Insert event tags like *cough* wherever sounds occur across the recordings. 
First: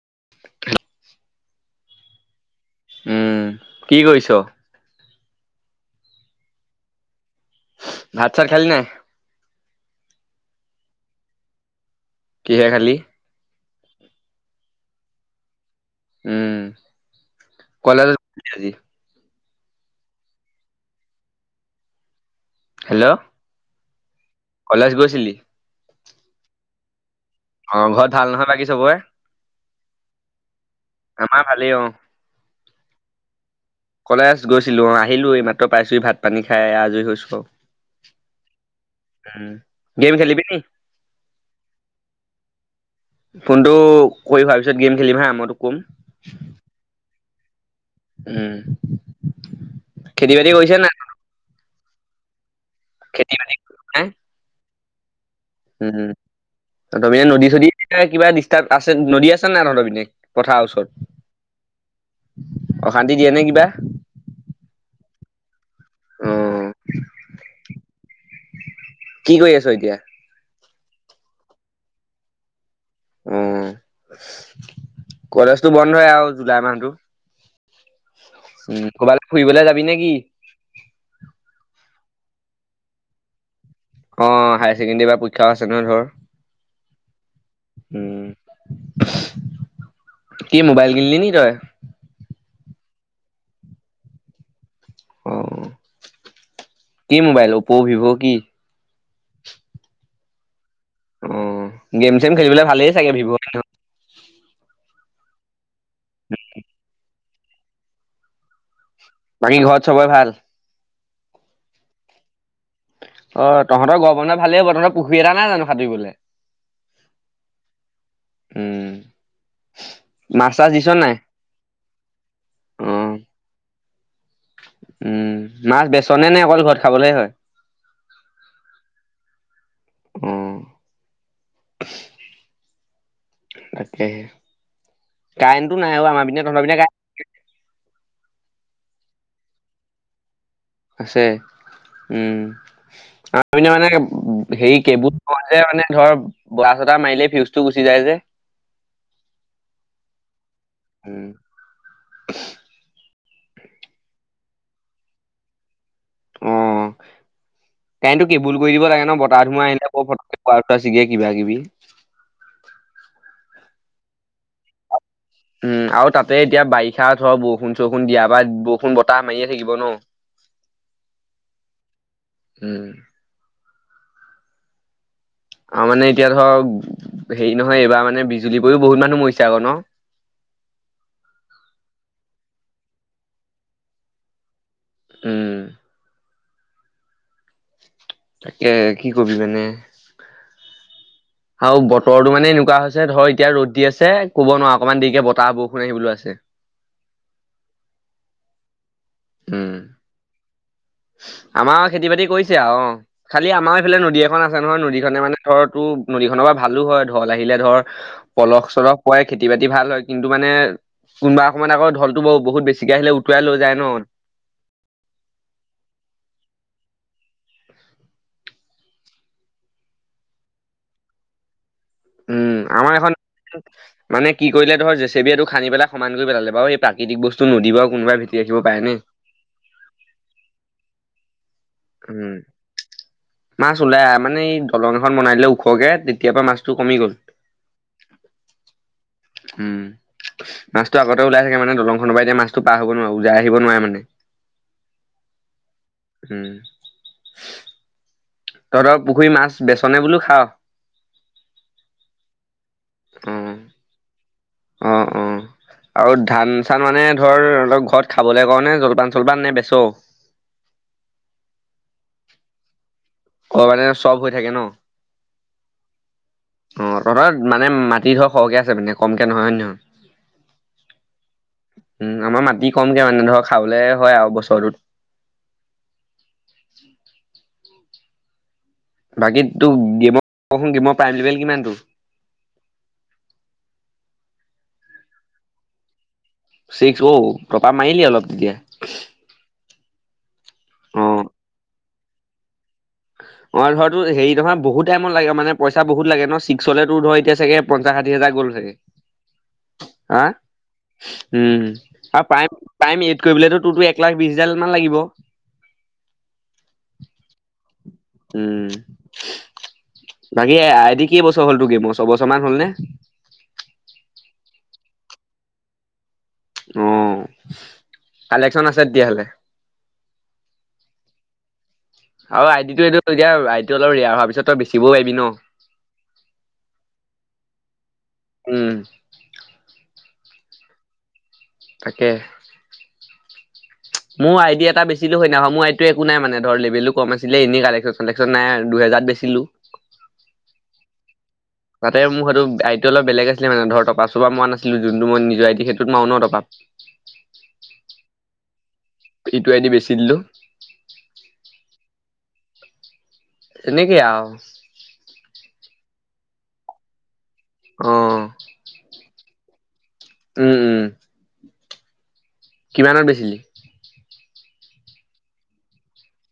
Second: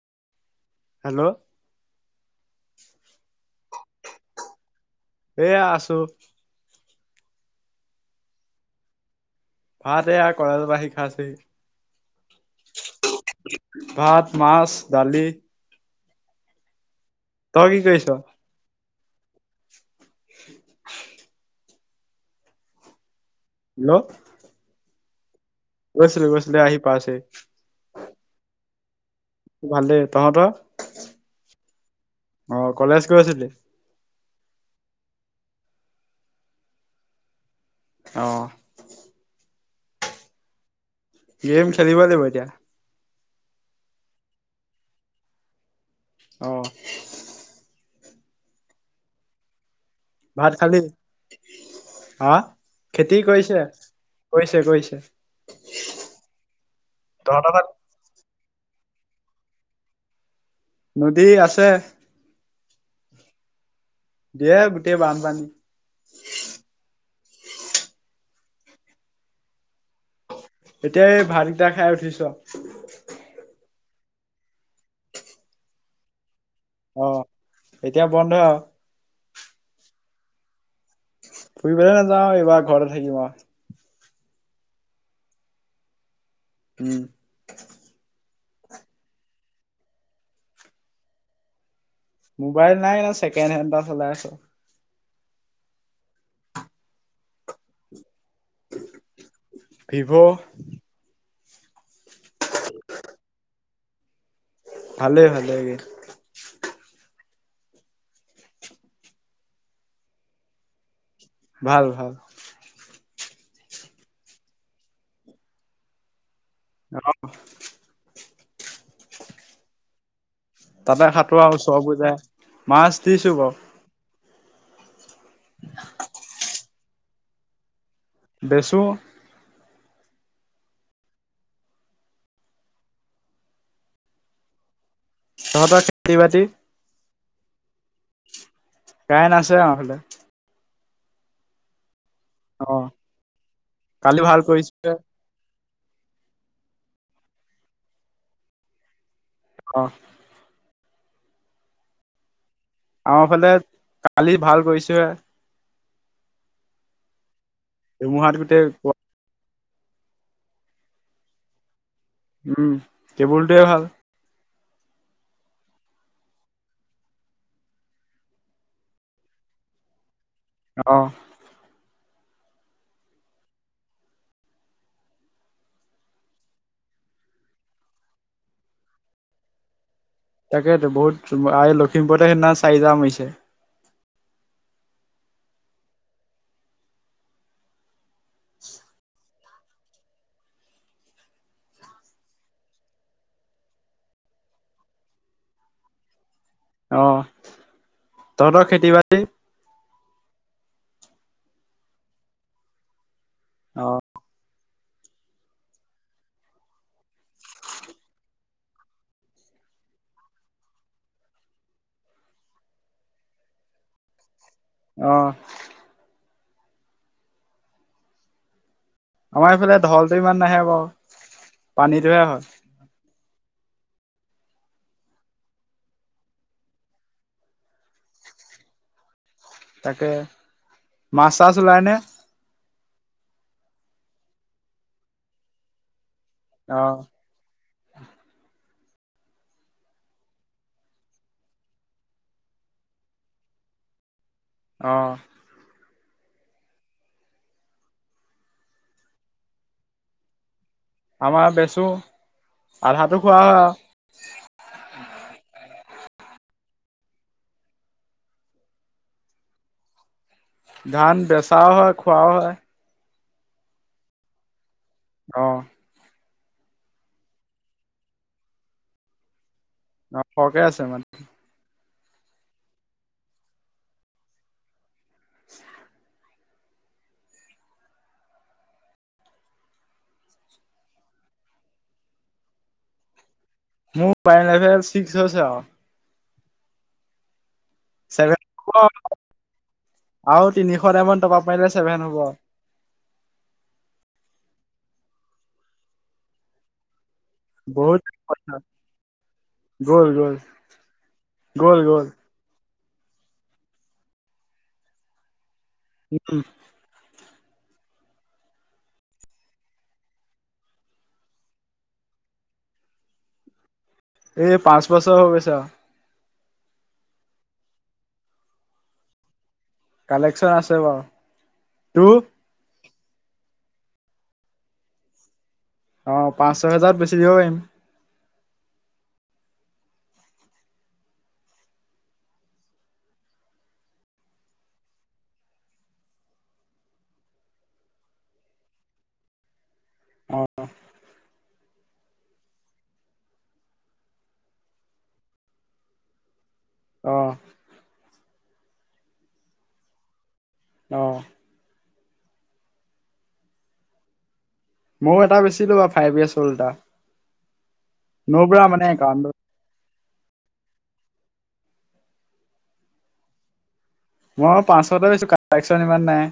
*unintelligible* Hello উ, কি কয়িছ? এয়া আছোঁ। ভাত চাত খালি নাই? ভাতে কলেজৰ পৰা আহি কিহে খালি খাইচুহি। ভাত, মাছ, দালি উম তই কি কৰিছ কলেজ *unintelligible* *inaudible* হেল্ল', হেল্ল', কলেজ গৈছিলি? গৈছিলোঁ-গৈছিলোঁ আহি পাইছোঁ অ' ঘৰত ভাল নহয় বাকী চবৰে? ভালে, তহঁতৰ? আমাৰ ভালেই অ', অ কলেজ গৈছিলি কলেজ গৈছিলোঁ অ' আহিলোঁ এই মাত্ৰ পাইছোঁ ভাত পানী খাই আজৰি হৈছোঁ অ উম গেম খেলিবিনি? গেম খেলিব লাগিব এতিয়া। ফোনটো কৰি হোৱাৰ পিছত গেম খেলিম হা মই তোক ক'ম। অ', উম, খেতি বাতি ভাত কৰিছে খালি নাই হা খেতি কৰিছে-কৰিছে-কৰিছে। উম-উম তহঁতৰ পিনে নদী চদী কিবা ডিচতাৰ্ব আছে নদী আছে নে তহঁতৰ পিনে? পথাৰৰ ওচৰত নদী আছে। অশান্তি দিয়ে নে কিবা? দিয়ে গোটেই বানপানী অ', কি কৰি আছ এতিয়া? এতিয়া এই ভাতকেইটা খাই উঠিছোঁ। উম কলেজটো বন্ধ আৰু জুলাই মাহটো। অ এতিয়া বন্ধ আৰু উম ক'ৰবালৈ ফুৰিবলৈ যাবি নেকি? ফুৰিবোলে নাযাওঁ এইবাৰ ঘৰতে থাকিম আৰু, অ অ হাইগ ছেকেণ্ডাৰীৰ বা পৰীক্ষাও আছে নহয় টো? উম, কি মোবাইল কিনিলি ন তই? মোবাইল নাই ন ছেকেণ্ড হেণ্ড এটা চলাই আছোঁ। অ কি? মোবাইল অপ' ভিভ' কি? ভিভ', অ গেম চেম খেলিবলৈ ভালেই চাগে ভিৱ? ভালে ভালে। আ *inaudible* বাকী ঘৰত ছবেই ভাল? ভাল ভাল, অ তহঁতৰ গৰ বন্ধ ভালেই হব তহঁতৰ পুখুৰী এটা নাই জানো সাটোৰিবলে? আহ *inaudible* উম, মাছ চাছ দিছ তাতে নাই? খাটোৰা উচৰ পৰি যায় অ মাছ দিছোঁ বাৰু, উম, মাছ বেচনে নে অকল ঘৰত খাবলে হয়? বেছোঁ, উ, তাকেহে, কাৰেণ্টটো তহঁতৰ নাই আৰু খেতি আমাৰ বাতি পিনে তহঁতৰ পিনে? কাৰেং আশে আমাৰ ফালে। আছে, উম, অ *unintelligible* মানে কালি ভাল হেৰি কৰিছোহে কেবোল *inaudible* ধৰ, *unintelligible* মাৰিলেই ফিউজটো গুচি যায় যে। অ'। উম। আমাৰ ফালে কালি ভাল কৰিছোঁ হে। অ', কাৰেণ্টটো ধুমুহাত কি বুল গোটেই কৰি দিব লাগে ন', বতাহ ধুমুহা আহিল আকৌ ফতকে *unintelligible* চিঙে কিবা কিবি। উম, কেবুলটোৱে ভাল। উম, আৰু তাতে এতিয়া বাৰিষা ধৰ বৰষুণ চৰষুণ দিয়াৰ বা বৰষুণ বতাহ মাৰিয়ে থাকিব ন'। অ'। উম। আৰু মানে এতিয়া ধৰ হেৰি নহয় এইবাৰ মানে বিজুলী পৰিও বহুত মানুহ মৰিছে আকৌ ন'? তাকেটো বহুত অ', লখিমপুৰতে সেইদিনাখন চাৰি জা মাৰিছে। উম। তাকে কি ক'বি মানে আৰু বতৰটো মানে এনেকুৱা হৈছে ধৰ এতিয়া ৰ'দ দি আছে, ক'ব নোৱাৰ অকণমান দেৰিকে বতাহ বৰষুণ আহিবলৈ আছে। অ', তহঁতৰ খেতি বা উম। আমাৰ আৰু খেতি বাতি কৰিছে আৰু খালি আমাৰ অ এইফালে নদী এখন আছে নহয়, নদী লে কাৰণে ধৰ তোৰ নদীখনৰপৰা ভালো হয়, ঢল আহিলে ধৰ পলস চলস পুৱাই খেতি বাতি ভাল হয়। কিন্তু মানে কোনোবা সময়ত ঢলটো ব-বহুত বেছিকে আহিলে উটুৱাই লৈ যায় ন'। অ'। আমাৰ ইফালে ঢলটো ইমান নাহে বাৰু পানীটো হে হয়। উম আমাৰ এখন মানে কি কৰিলে ধৰ জেচিবি এইটো খান্দি পেলাই সমান কৰি পেলালে বাৰু এই প্ৰাকৃতিক বস্তু নদী বা আৰু কোনোবা *unintelligible* ৰাখিব পায় নে? তাকে মাছ চাছ ওলাই নে? উম মাছ ওলাই মানে এই দলং এখন বনাই দিলে ওখকে তে তেতিয়া পৰা মাছটো অ কমি গ'ল, উম। মাছটো আগতে ওলাই থাকে মানে, দলংখনৰ পৰা এতিয়া মাছটো পাৰ হ'ব নোৱাৰে ওলাই আহিব নোৱাৰে মানে। অ'। উম। তহঁতৰ পুখুৰী মাছ বেচনে বোলো খাওঁ? আমাৰ বেচো, আধাটো খোৱা অ', হয় আৰু। অ', অ'। আৰু ধান চান মানে ধৰ তহঁতৰ ঘৰত খাবলৈ কাৰণে জলপান চলপান নে বেচ'ও? ধান বেচাও হয় খোৱাও হয়। অ', মানে চব হৈ থাকে ন'। অ'। অ', তহঁতৰ মানে মাটি ধৰ সৰহকে আছে মানে কমকে নহয় হয় নে নহয়? অ', সৰহকে আছে মাটি। উম, আমাৰ মাটি কমকে মানে ধৰ খাবলে হয় আৰু বছৰটোত। *inaudible* *inaudible* বাকী তোৰ *unintelligible* প্ৰাইম লেবেল কিমান তোৰ? মোৰ প্ৰাইম লেবেল চিক্স হৈছে আৰু। চিক্স ও। চেফেন *unintelligible* আৰু তিনিশ টকা মান অ'। পাৰিলে ছে ছেভেন হ'ব। অ', ধৰ তোৰ হেৰি নহয় বহুত টাইমত লাগে পইচা বহুত লাগে ন' চিক্স হ'লে তোৰ ধৰ এতিয়া চাগে পঞ্চাশ, বহুত ষাঠি হাজাৰ গ'ল পইচা চাগে। গ'ল হা, গ'ল উম, গ'ল গ'ল আৰু প্ৰায় *unintelligible* কৰিবলে তোৰটো এক লাখ বিশ হাজাৰ মান লাগিব? উম। উম। বাকী এটি কেই বছৰ হ'ল তটো গেম ছবছৰ মান হ'ল নে। এই পাঁচ বছৰ হৈ গৈছে। অ কালেকচন আছে তেতিয়া হ'লে। কালেকচন আছে বাৰু তোৰ। আৰু *inaudible* বেচিবও পাৰি ন। অ পাঁচ ছয় হেজাৰত বেছি দিব পাৰিম। উম। তাকে। মোৰ আইডি এটা বেছিলৈ ননা মোৰইতটো একো নাই মানে ধৰ লেভেলো কম আছিলে এনে কেকন চেন নাই গাত বেছিলু। অ' তাতে মোৰেইটো আইট অপ বেলেগ আছিলে। মানে ধৰ টকা চোপা মোৱা নাছিলো। যোনটো মই নিজৰ আইটি সেইটোত মা ন অ টপকা। *inaudible* এইটো এ দি বেচি দিলো। অ এনেকে আৰু। ময়ো এটা বেচিলো বা ফাইভ ই এছ 'চলটা। অ নোবৰা মানে একাউণ্ট। উম উম কিমানত বেছিলি। মই পাচশতে পাইছো কলেকচন ইমান নাই।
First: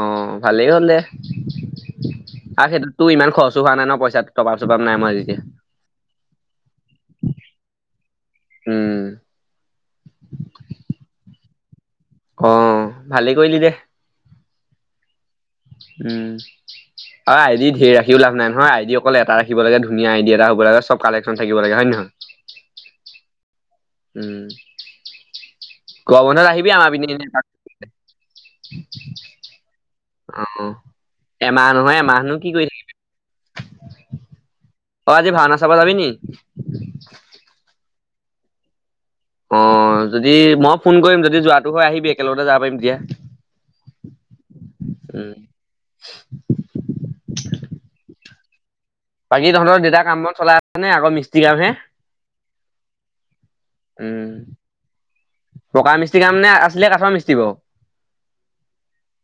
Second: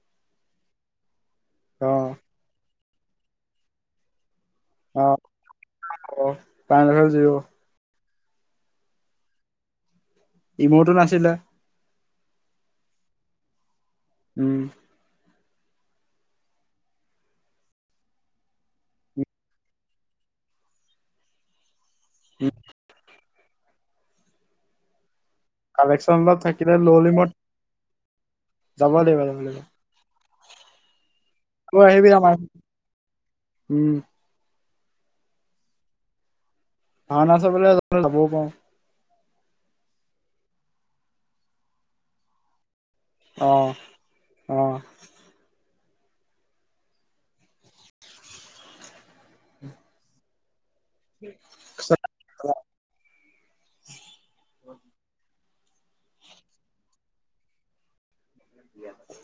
অ ভালেই হ'ল দে অ আৰু সেইটোততো ইমান খৰচো হোৱা নাই ন পইচাত। তপাৰ চপাৰ নাই অ মাৰ তেতিয়া। অ', পাই লেভেল জিৰ' উম। ইমুৰটো নাছিলে। অ ভালেই কৰিলি দে। উম। উম। অ আই ডি ধেৰ ৰাখিও লাভ নাই নহয়। আই ডি অকল এটা ৰাখিব লাগে, ধুনীয়া আই ডি এটা হব লাগে, চব কালেকচন থাকিব লাগে, হয় নে নহয়? *unintelligible* উম। কালেকচন গৰম অলপ বন্ধত আহিবি থাকিলে আমাৰ ল' পিনে এনেই লিমত থাকা যাব লাগিব যাব লাগিব অহ, এমাহ তই নহয় আহিবি আমাৰ এমাহনো কি কৰি থাকিবি? উম অ আজি ভাওনা চাব যাবি নি? ভাওনা চাবলৈ গলে যাবও পাৰো। অ যদি মই ফোন কৰিম যদি যোৱাটো হয় আহিবি একেলগতে যাব পাৰিম তেতিয়া। অ, অ। *inaudible* বাকী তহঁতৰ দেতা কাম-বন চলাই আছে নে আগৰ মিস্ত্ৰী কামহে? উম। পকা মিস্ত্ৰী কাম নে আছিলে কাঠৰ মিস্ত্ৰী বাৰু?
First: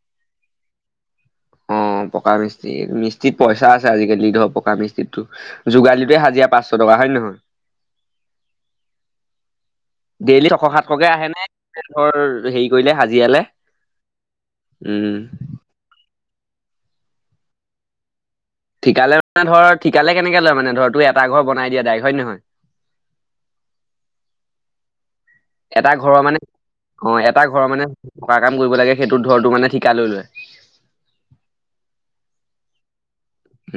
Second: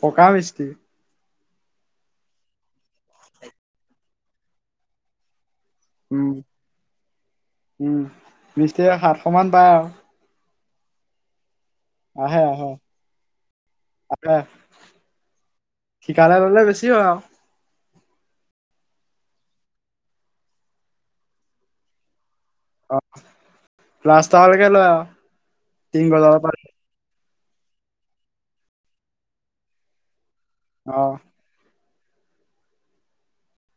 পকা মিস্ত্ৰী। অ' পকা মিস্ত্ৰী। মিস্ত্ৰীত পইচা আছে আজিকালি, ধৰ পকা মিষ্ট্ৰিটো। যোগালীটোৱে উম হাজিৰা পাঁচশ টকা, হয় নে নহয়? উম মিস্ত্ৰীয়ে সাতশ মান পায় আৰু দেইলী শ- সাতশকে আহেনে? ধৰ আহে হেৰি আহে কৰিলে হাজিৰালে? আহে উম। ঠিকালে ল'লে বেছি হয় আৰু। ঠিকালে মানে ধৰ ঠিকালে কেনেকে লয় মানে ধৰ তই এটা ঘৰ বনাই দিয়ে দাইৰেক, হয় নে নহয়? অ' প্লাস্তাৰ লৈকে লয় আও। এটা ঘৰৰ মানে- অ' এ তাৰ ঘৰৰ মানে পকা কাম কৰিব লাগে, সেইটো ঘৰটো মানে ঠিকা লৈ লয়। অ',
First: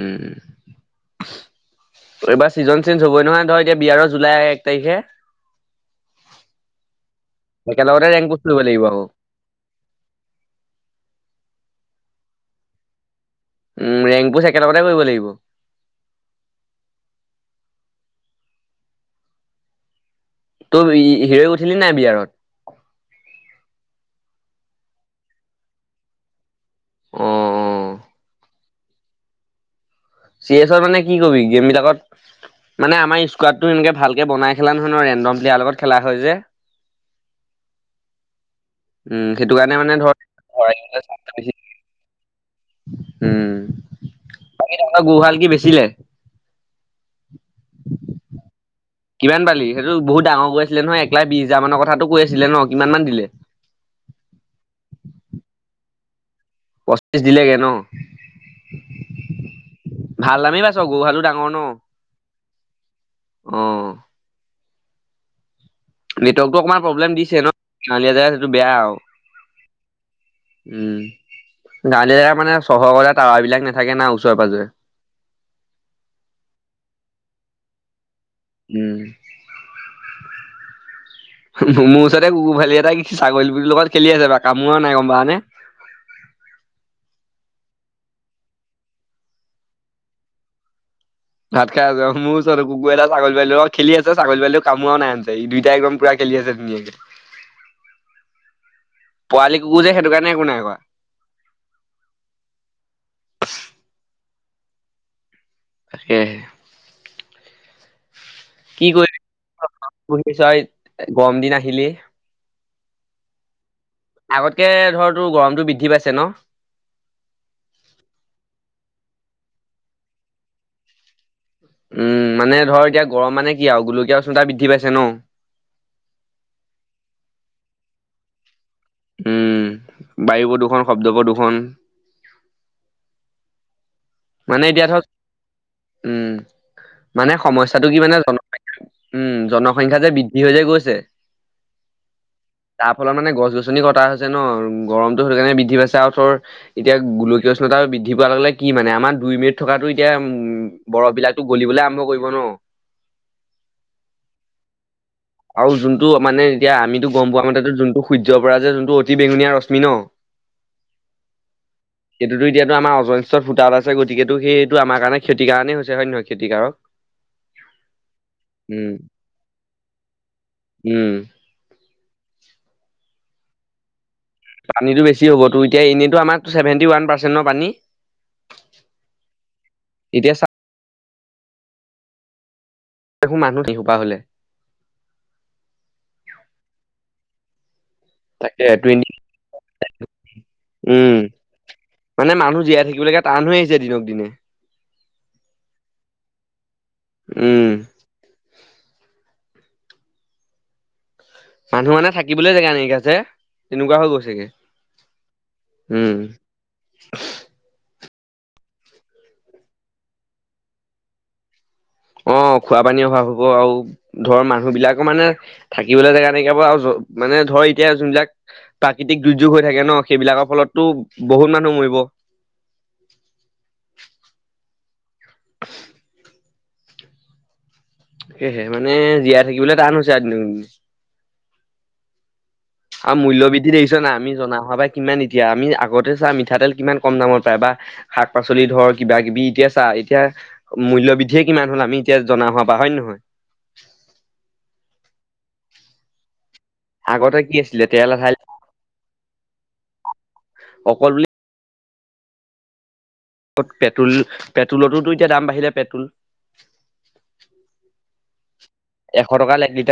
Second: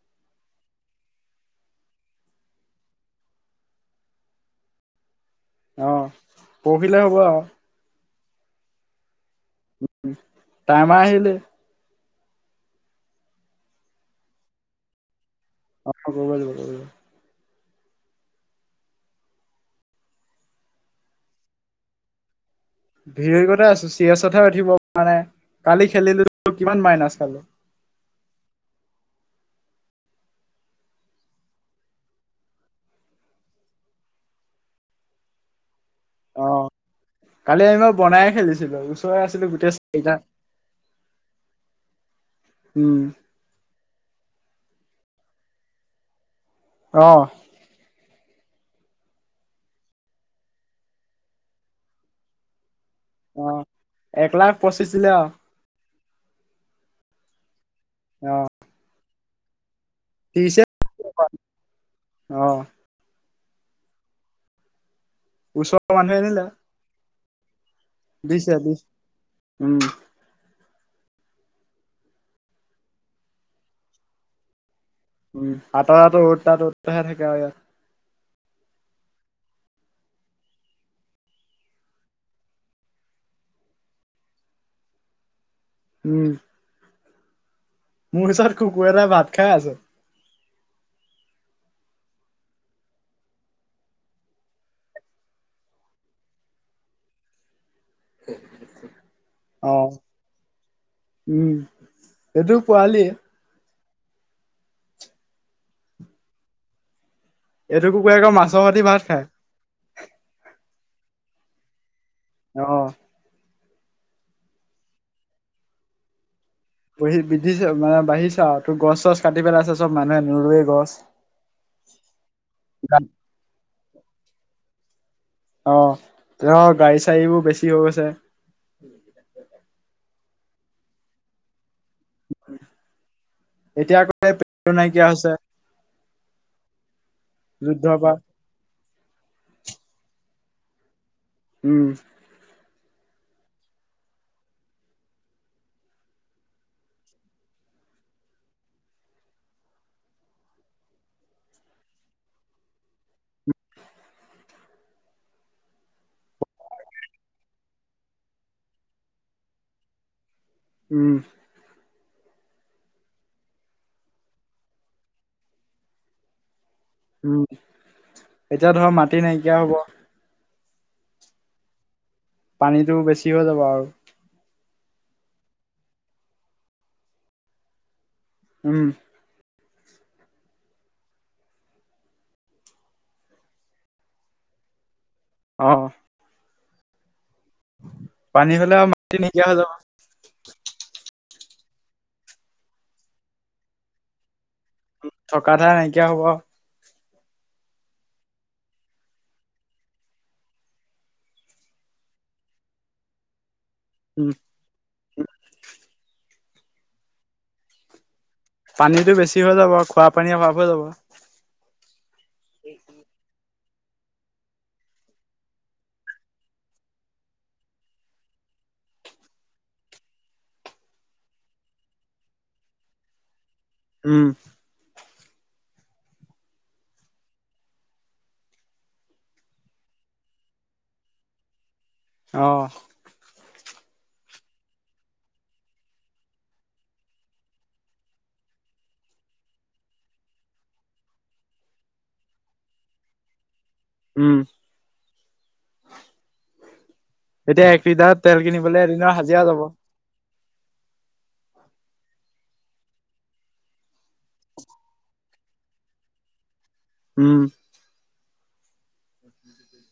উম। এইবাৰ ছিজন চেঞ্জ হ'বই নহয় ন। ধৰ এতিয়া বিয়াৰৰ জুলাই এক তাৰিখে। অ', পৰহিলে হ'ব আৰু। কি কৰিব লাগিব আকৌ? টাইমা আহিলে। উম, ৰেংপুচ একেলগতে কৰিব লাগিব। *unintelligible* তই ই-ই হি'ৰ উঠিলি নাই বিয়া ঘৰত? হিৰকেইতে আছোঁ। চি এছ তহে উঠিব মানে। কালি খেলিলো। কিমান মাইনাছ অ খালে? অ চি এছৰ মানে কি কবি, গেম বিলাকত? মানে আমাৰ স্কোৱাড টো এনেকে ভালকে বনাই খেলা নহয় ন। ৰেনডম প্লেয়াৰৰ লগত খেলা হয় যে। অ কালি আমি মই বনাই খেলিছিলো ওচৰৰে উম, আছিলো সেইটো গোটেই কাৰণে মানে চাৰিটা ধৰ *unintelligible* বেছি। *inaudible* উম, বাকী তহঁতৰ গোহাল কি বেচিলে? অ', কিমান পালি? সেইটো বহুত ডাঙৰ গৰু আছিলে নহয়। একলাখ বিশ হাজাৰ মানৰ কথাটো কৈ আছিলে ন। কিমান মান দিলে? অ', এক লাখ পঁচিছ দিলে আৰু। পঁচিছ দিলেগে ন। অ', ভাল ত্ৰিছে দামেই পাইছো। গৰুহালো ডাঙৰ ন। অ', অ', ওচত নেটৱৰ্কটো অকমান প্ৰব্লেম দিছে ন। গাঁৱলীয়া জেগাত সেইটো দিছে বেয়া দিছে আৰু। উম, গাঁৱলীয়া জেগা মানে, চহৰৰ টাৱাবিলাক নাথাকে ন, ওচৰে পাজৰে। উম, আতৰা-আতো অ'ত এটা ত'ত এটাহে থাকে আৰু ইয়াত। উম। মোৰ ওচৰতে কুকুৰ পোৱালি এটাই ছাগলী *unintelligible* টো লগত খেলি আছে কামোৰা নাই গম পানে? উম। মোৰ ওচৰত কুকুৰ এটাই ভাত খাই আছে। ভাত খাই আছে। মোৰ ওচৰত কুকুৰ এটা ক' ছাগলী পোৱালি এটা খেলি আছে। ছাগলী পোৱালি কামোৱা নাই আনজাই। দুইটাই একদম পুৰা খে খেলি আছে ধুনীয়াকে। *inaudible* পোৱালি কুকুৰ অ', যে, সেইটো কাৰণে একো নাই কৰা। উম এইটো পোৱালিয়ে। সেয়ে। এইটো কুকুৰে আকৌ মাছ কি কৰিলি? *unintelligible* গৰম দিন আহিলেই। অ' আগতকে ধৰ তোৰ গৰমটো বৃদ্ধি পাইছে ন? বহি বিধিছে মানে বাঢ়িছে আও। তোৰ গছ-চছ কাটি পেলাইছে চব। মানুহে নৰুৱে গছ। উম, মানে ধৰ এতিয়া গৰম মানে কি আৰু গোলকীয়া উষ্ণতা বৃদ্ধি পাইছে ন'। তেওঁৰ গাড়ী-চাৰী বোৰ বেছি হৈ গৈছে। উম, বায়ু প্ৰদূষণ, শব্দ প্ৰদূষণ। এতিয়া *unintelligible* মানে এতিয়া ধৰক নাইকিয়া হৈছে। উম, মানে সমস্যাটো যুদ্ধৰ কি পৰা। মানে, জন। *unintelligible* উম, জনসংখ্যা যে বৃদ্ধি ই *unintelligible* গৈছে। উম', তাৰ ফলত মানে গছ গছনি কটা হৈছে ন' গৰমতটো সেইটোকাৰণে বৃদ্ধি পাইছে আৰুঠৰ এতিয়া গোলকীয় পিছত আৰু বৃদ্ধি পোৱা লগে মানে আমাৰ দুই মিনিট থকাাতটো এতিয়া উম বৰফ বিলাকতো গলিবলৈ আৰম্ভ কৰিব ন'! উম, ' আৰু যোনটো মানে এতিয়া আমিতো গম পোৱা মতে যোনটো সূৰ্য পৰা যে যোনটো অতি বেঙুনীয়া ৰশ্মি ন' উম', সেইটোতো এতিয়াতো আমাৰ অজৰত ফুতাত আছে গতিকেতটো সেইটো আমাৰ কাৰেতি কাৰণেই হৈছে হয় নে নহয় ক্ষতিকাৰক উম' এতিয়া ধৰ উম মাটি নাইকিয়া হব। উম', পানীতটো বেছি হৈ যাব আৰু পানীটো বেছি হ'ব তো এতিয়া এনেইতো আমাৰ ছেভেন্টি ওৱান পাৰ্চেন্টৰ পানী? উম, ' এতিয়া চ হো মানুহ দেশোপা হলে। অ, ' পানী তাকে হ'লে আৰু টটি মাটি নাইকিয়া হৈ যাব উম, ' মানে মানুহ জীয়াই থাকিব লাগে টান হৈ আহিছে দিনক দিনে থকা ধাই নাইকিয়া হ'ব আৰু উম মানুহ মানে থাকিবলৈ জেগা নাইিকা যে এনেকুৱা হৈ উম, গৈছেগে উম', পানীতটো বেছি হৈ যাব, খোৱা পানী অভাৱ হৈ যাব। অ' খোৱা পানী অভাৱ হ'ব আৰু ধৰ মানুহ বিলাকৰ মানে থাকিবলৈ জাগা নাইকিয়া আৰু মানে ধৰ এতিয়া যোনবিলাক প্ৰাকৃতিক দুৰ্যোগ হৈ থাকে ন' সেইবিলাকৰ ফলতো বহুত মানুহ মৰিব। *inaudible* উম, ' *unintelligible* সেয়েহে মানে জীয়াই থাকিবলৈ টান হৈছে আজিৰ দিনত অ, ' আৰু মূল্য বৃদ্ধি দেখিছে না আমি জনা হ' বা কিমান এতিয়া আমি আগতে চা মিঠাতেল কিমান কম দামত পাই বা শাক পাচলি ধৰ কিবা কিবি এতিয়া চা এতিয়া মূল্য় বৃদ্ধিয়ে কিমান হল আমি এতিয়া জনা হোৱা বা হয় নহয়? উম, আগতে ' কি এতিয়া আছিলে এক লিটাৰত আধাই তেল কিনিবলৈ এদিনৰ হাজিৰা যাব। অকল বুলি পেট্ৰল পেট্ৰলতোতো এতিয়া দাম বাঢ়িলে পেট্ৰল উম, ' এশ টকা লে এক লিটাৰ